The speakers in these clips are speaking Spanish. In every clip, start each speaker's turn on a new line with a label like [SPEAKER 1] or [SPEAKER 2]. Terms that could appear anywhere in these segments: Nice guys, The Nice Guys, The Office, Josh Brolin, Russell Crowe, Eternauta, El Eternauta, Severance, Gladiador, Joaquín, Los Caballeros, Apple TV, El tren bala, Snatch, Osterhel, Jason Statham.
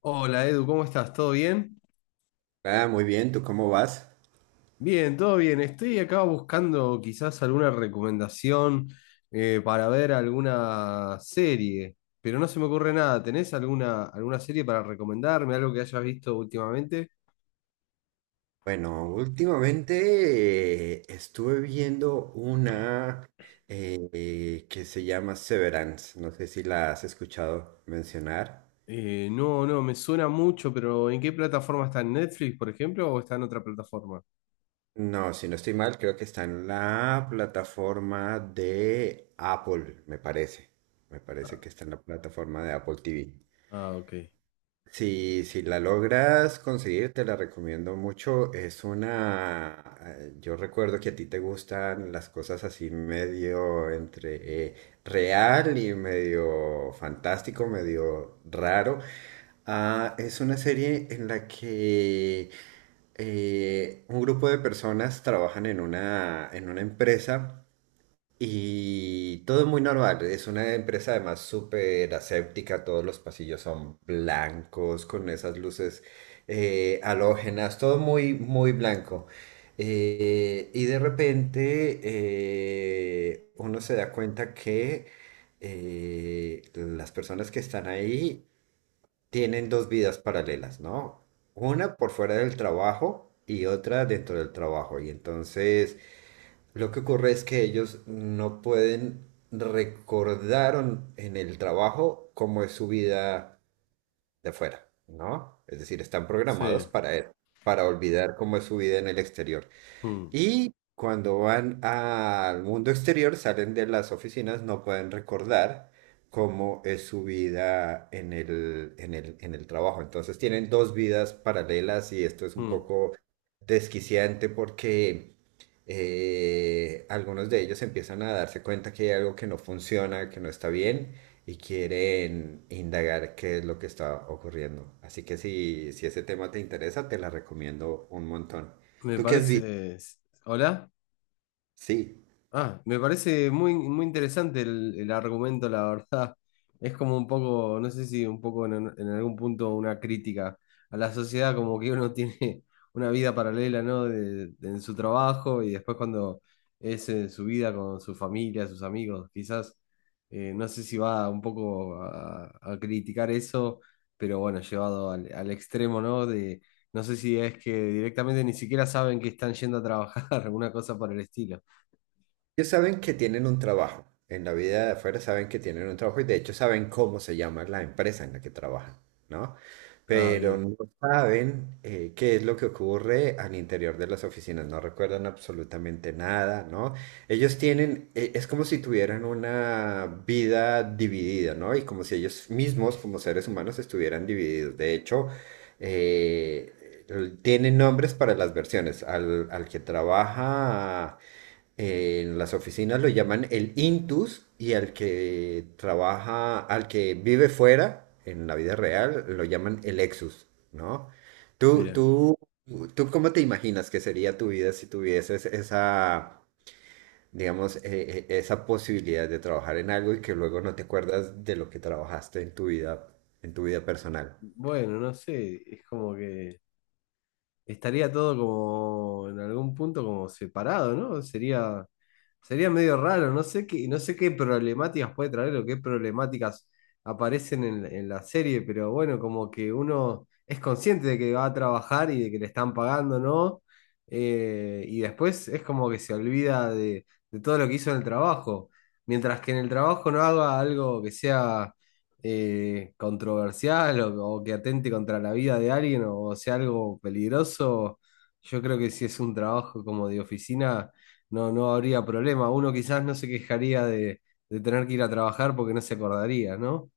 [SPEAKER 1] Hola Edu, ¿cómo estás? ¿Todo bien?
[SPEAKER 2] Muy bien, ¿tú cómo vas?
[SPEAKER 1] Bien, todo bien. Estoy acá buscando quizás alguna recomendación para ver alguna serie, pero no se me ocurre nada. ¿Tenés alguna serie para recomendarme? ¿Algo que hayas visto últimamente?
[SPEAKER 2] Bueno, últimamente estuve viendo una que se llama Severance. No sé si la has escuchado mencionar.
[SPEAKER 1] No, no, me suena mucho, pero ¿en qué plataforma está? ¿En Netflix, por ejemplo, o está en otra plataforma?
[SPEAKER 2] No, si no estoy mal, creo que está en la plataforma de Apple, me parece. Me parece que está en la plataforma de Apple TV.
[SPEAKER 1] Ah, ok.
[SPEAKER 2] Si, si la logras conseguir, te la recomiendo mucho. Es una... yo recuerdo que a ti te gustan las cosas así medio entre eh, real y medio fantástico, medio raro. Ah, es una serie en la que un grupo de personas trabajan en una empresa. Y todo muy normal, es una empresa además súper aséptica, todos los pasillos son blancos, con esas luces halógenas, todo muy, muy blanco. Y de repente uno se da cuenta que las personas que están ahí tienen dos vidas paralelas, ¿no? Una por fuera del trabajo y otra dentro del trabajo. Y entonces, lo que ocurre es que ellos no pueden recordar en el trabajo cómo es su vida de afuera, ¿no? Es decir, están
[SPEAKER 1] Sí.
[SPEAKER 2] programados para olvidar cómo es su vida en el exterior.
[SPEAKER 1] Mm,
[SPEAKER 2] Y cuando van al mundo exterior, salen de las oficinas, no pueden recordar cómo es su vida en el trabajo. Entonces tienen dos vidas paralelas y esto es un
[SPEAKER 1] mm.
[SPEAKER 2] poco desquiciante porque algunos de ellos empiezan a darse cuenta que hay algo que no funciona, que no está bien y quieren indagar qué es lo que está ocurriendo. Así que si, si ese tema te interesa, te la recomiendo un montón.
[SPEAKER 1] Me
[SPEAKER 2] ¿Tú qué has
[SPEAKER 1] parece... ¿Hola?
[SPEAKER 2] Sí,
[SPEAKER 1] Ah, me parece muy interesante el argumento, la verdad. Es como un poco, no sé si un poco en algún punto una crítica a la sociedad, como que uno tiene una vida paralela, ¿no? En su trabajo y después cuando es su vida con su familia, sus amigos, quizás, no sé si va un poco a criticar eso, pero bueno, llevado al extremo, ¿no? De, no sé si es que directamente ni siquiera saben que están yendo a trabajar, alguna cosa por el estilo.
[SPEAKER 2] ellos saben que tienen un trabajo? En la vida de afuera saben que tienen un trabajo y de hecho saben cómo se llama la empresa en la que trabajan, ¿no?
[SPEAKER 1] Ah,
[SPEAKER 2] Pero
[SPEAKER 1] bien.
[SPEAKER 2] no saben qué es lo que ocurre al interior de las oficinas, no recuerdan absolutamente nada, ¿no? Ellos tienen, es como si tuvieran una vida dividida, ¿no? Y como si ellos mismos, como seres humanos, estuvieran divididos. De hecho, eh, tienen nombres para las versiones. Al que trabaja en las oficinas lo llaman el intus y al que trabaja, al que vive fuera, en la vida real, lo llaman el exus, ¿no? ¿Tú,
[SPEAKER 1] Bien.
[SPEAKER 2] tú, tú cómo te imaginas que sería tu vida si tuvieses esa, digamos, esa posibilidad de trabajar en algo y que luego no te acuerdas de lo que trabajaste en tu vida personal?
[SPEAKER 1] Bueno, no sé, es como que estaría todo como en algún punto como separado, ¿no? Sería medio raro, no sé qué, no sé qué problemáticas puede traer o qué problemáticas aparecen en la serie, pero bueno, como que uno es consciente de que va a trabajar y de que le están pagando, ¿no? Y después es como que se olvida de todo lo que hizo en el trabajo. Mientras que en el trabajo no haga algo que sea controversial o que atente contra la vida de alguien o sea algo peligroso, yo creo que si es un trabajo como de oficina, no, no habría problema. Uno quizás no se quejaría de tener que ir a trabajar porque no se acordaría, ¿no?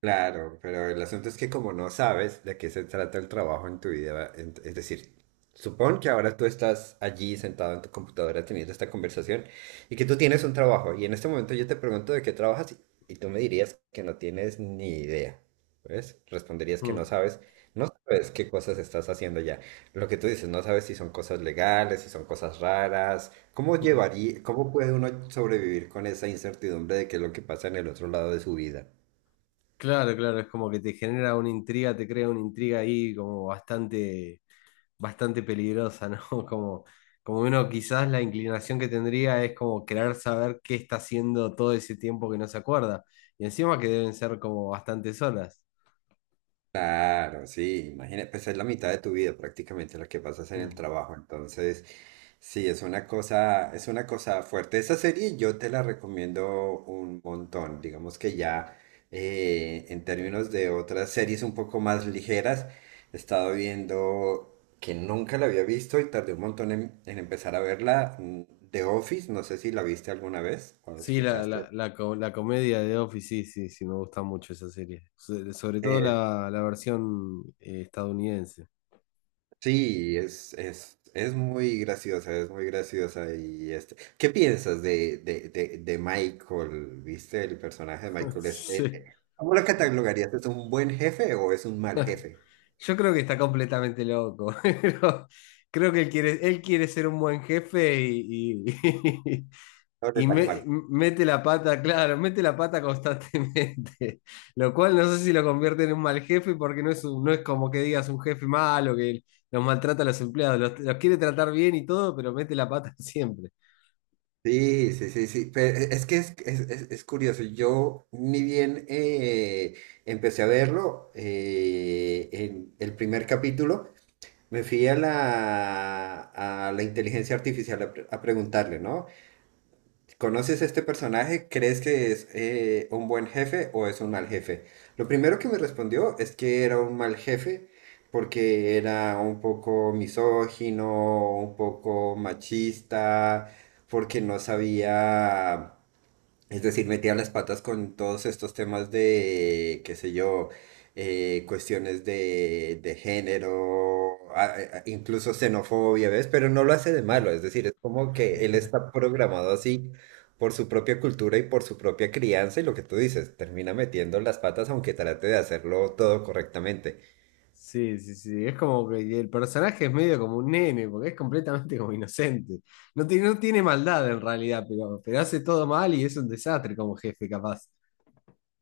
[SPEAKER 2] Claro, pero el asunto es que como no sabes de qué se trata el trabajo en tu vida, es decir, supón que ahora tú estás allí sentado en tu computadora teniendo esta conversación y que tú tienes un trabajo y en este momento yo te pregunto de qué trabajas y tú me dirías que no tienes ni idea, ¿ves? Responderías que no
[SPEAKER 1] Mm,
[SPEAKER 2] sabes, no sabes qué cosas estás haciendo ya. Lo que tú dices, no sabes si son cosas legales, si son cosas raras. ¿Cómo
[SPEAKER 1] mm.
[SPEAKER 2] llevaría, cómo puede uno sobrevivir con esa incertidumbre de qué es lo que pasa en el otro lado de su vida?
[SPEAKER 1] Claro, claro, es como que te genera una intriga, te crea una intriga ahí como bastante bastante peligrosa, ¿no? Como, como uno quizás la inclinación que tendría es como querer saber qué está haciendo todo ese tiempo que no se acuerda. Y encima que deben ser como bastantes horas.
[SPEAKER 2] Claro, sí, imagínate, pues es la mitad de tu vida prácticamente la que pasas en el
[SPEAKER 1] Mm.
[SPEAKER 2] trabajo, entonces sí, es una cosa fuerte. Esa serie yo te la recomiendo un montón, digamos que ya en términos de otras series un poco más ligeras, he estado viendo que nunca la había visto y tardé un montón en empezar a verla, mm, The Office, no sé si la viste alguna vez o la
[SPEAKER 1] Sí,
[SPEAKER 2] escuchaste.
[SPEAKER 1] la comedia de Office, sí, sí, sí, me gusta mucho esa serie. Sobre todo la versión estadounidense.
[SPEAKER 2] Sí, es muy graciosa y este. ¿Qué piensas de Michael? ¿Viste el personaje de Michael? Es,
[SPEAKER 1] Sí.
[SPEAKER 2] ¿cómo lo catalogarías? ¿Es un buen jefe o es un mal jefe?
[SPEAKER 1] Yo creo que está completamente loco. Pero creo que él quiere ser un buen jefe
[SPEAKER 2] No le sale mal.
[SPEAKER 1] Mete la pata, claro, mete la pata constantemente, lo cual no sé si lo convierte en un mal jefe porque no es como que digas un jefe malo que los maltrata a los empleados, los quiere tratar bien y todo, pero mete la pata siempre.
[SPEAKER 2] Sí, sí, sí, sí. Pero es que es curioso. Yo ni bien empecé a verlo en el primer capítulo. Me fui a la inteligencia artificial a, preguntarle, ¿no? ¿Conoces a este personaje? ¿Crees que es un buen jefe o es un mal jefe? Lo primero que me respondió es que era un mal jefe porque era un poco misógino, un poco machista, porque no sabía, es decir, metía las patas con todos estos temas de, qué sé yo, cuestiones de género, incluso xenofobia, ¿ves? Pero no lo hace de malo, es decir, es como que él está programado así por su propia cultura y por su propia crianza y lo que tú dices, termina metiendo las patas aunque trate de hacerlo todo correctamente.
[SPEAKER 1] Sí, sí, sí, es como que el personaje es medio como un nene, porque es completamente como inocente. No tiene maldad en realidad, pero hace todo mal y es un desastre como jefe, capaz.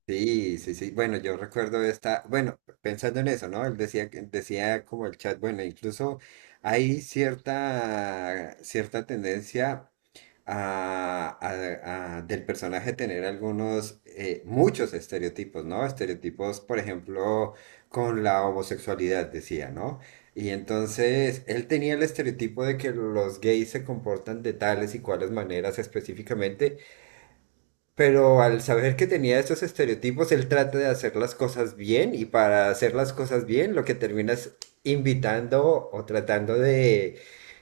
[SPEAKER 2] Sí, sí, sí. Bueno, yo recuerdo esta, bueno, pensando en eso, ¿no? Él decía, decía como el chat, bueno, incluso hay cierta, cierta tendencia a, del personaje tener algunos, muchos estereotipos, ¿no? Estereotipos, por ejemplo, con la homosexualidad, decía, ¿no? Y entonces él tenía el estereotipo de que los gays se comportan de tales y cuales maneras específicamente. Pero al saber que tenía estos estereotipos, él trata de hacer las cosas bien y para hacer las cosas bien, lo que terminas invitando o tratando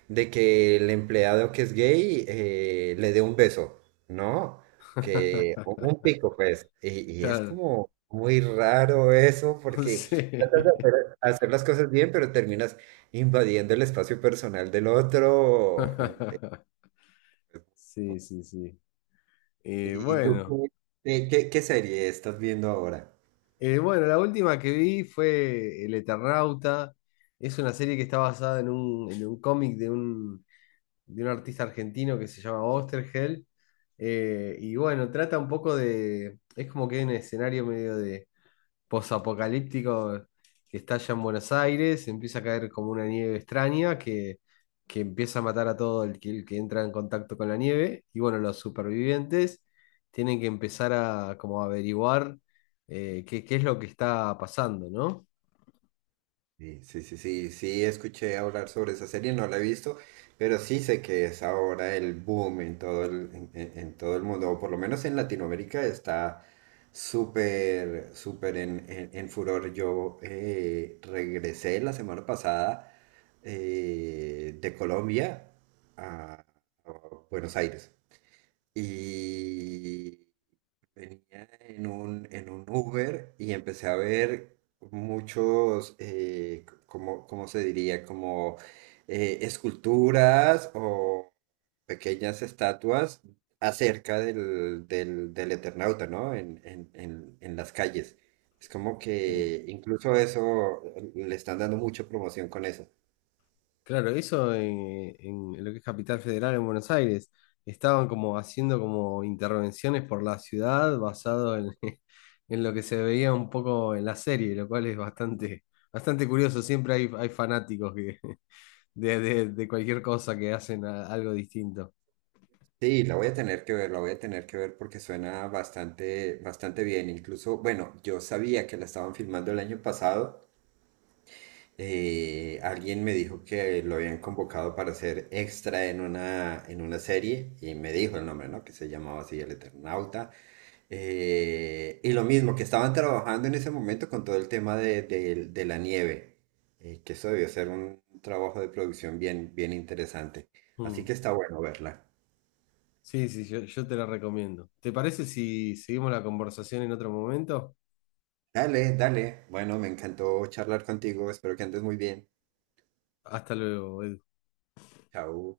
[SPEAKER 2] de que el empleado que es gay le dé un beso, ¿no? Que o un pico, pues. Y es
[SPEAKER 1] Claro,
[SPEAKER 2] como muy raro eso
[SPEAKER 1] no
[SPEAKER 2] porque tratas de hacer, hacer las cosas bien, pero terminas invadiendo el espacio personal del otro.
[SPEAKER 1] sí, sí, sí.
[SPEAKER 2] ¿Y tú
[SPEAKER 1] Bueno.
[SPEAKER 2] qué serie estás viendo ahora?
[SPEAKER 1] Bueno, la última que vi fue El Eternauta. Es una serie que está basada en un cómic de un artista argentino que se llama Osterhel. Y bueno, trata un poco de... Es como que hay un escenario medio de posapocalíptico que está allá en Buenos Aires, empieza a caer como una nieve extraña que empieza a matar a todo el que entra en contacto con la nieve. Y bueno, los supervivientes tienen que empezar a como averiguar qué es lo que está pasando, ¿no?
[SPEAKER 2] Sí, sí, sí, sí, sí, escuché hablar sobre esa serie, no la he visto, pero sí sé que es ahora el boom en todo el, en todo el mundo, o por lo menos en Latinoamérica está súper, súper en furor. Yo regresé la semana pasada de Colombia a a Buenos Aires y venía en un Uber y empecé a ver muchos, como, ¿cómo se diría? Como esculturas o pequeñas estatuas acerca del Eternauta, ¿no? En las calles. Es como
[SPEAKER 1] Sí.
[SPEAKER 2] que incluso eso le están dando mucha promoción con eso.
[SPEAKER 1] Claro, eso en lo que es Capital Federal en Buenos Aires. Estaban como haciendo como intervenciones por la ciudad basado en, en lo que se veía un poco en la serie, lo cual es bastante, bastante curioso. Siempre hay fanáticos que, de cualquier cosa que hacen algo distinto.
[SPEAKER 2] Sí, la voy a tener que ver, la voy a tener que ver porque suena bastante, bastante bien. Incluso, bueno, yo sabía que la estaban filmando el año pasado, alguien me dijo que lo habían convocado para ser extra en una serie y me dijo el nombre, ¿no? Que se llamaba así El Eternauta. Y lo mismo, que estaban trabajando en ese momento con todo el tema de la nieve, que eso debió ser un trabajo de producción bien, bien interesante. Así
[SPEAKER 1] Mm.
[SPEAKER 2] que está bueno verla.
[SPEAKER 1] Sí, sí, yo te la recomiendo. ¿Te parece si seguimos la conversación en otro momento?
[SPEAKER 2] Dale, dale. Bueno, me encantó charlar contigo. Espero que andes muy bien.
[SPEAKER 1] Hasta luego, Edu.
[SPEAKER 2] Chao.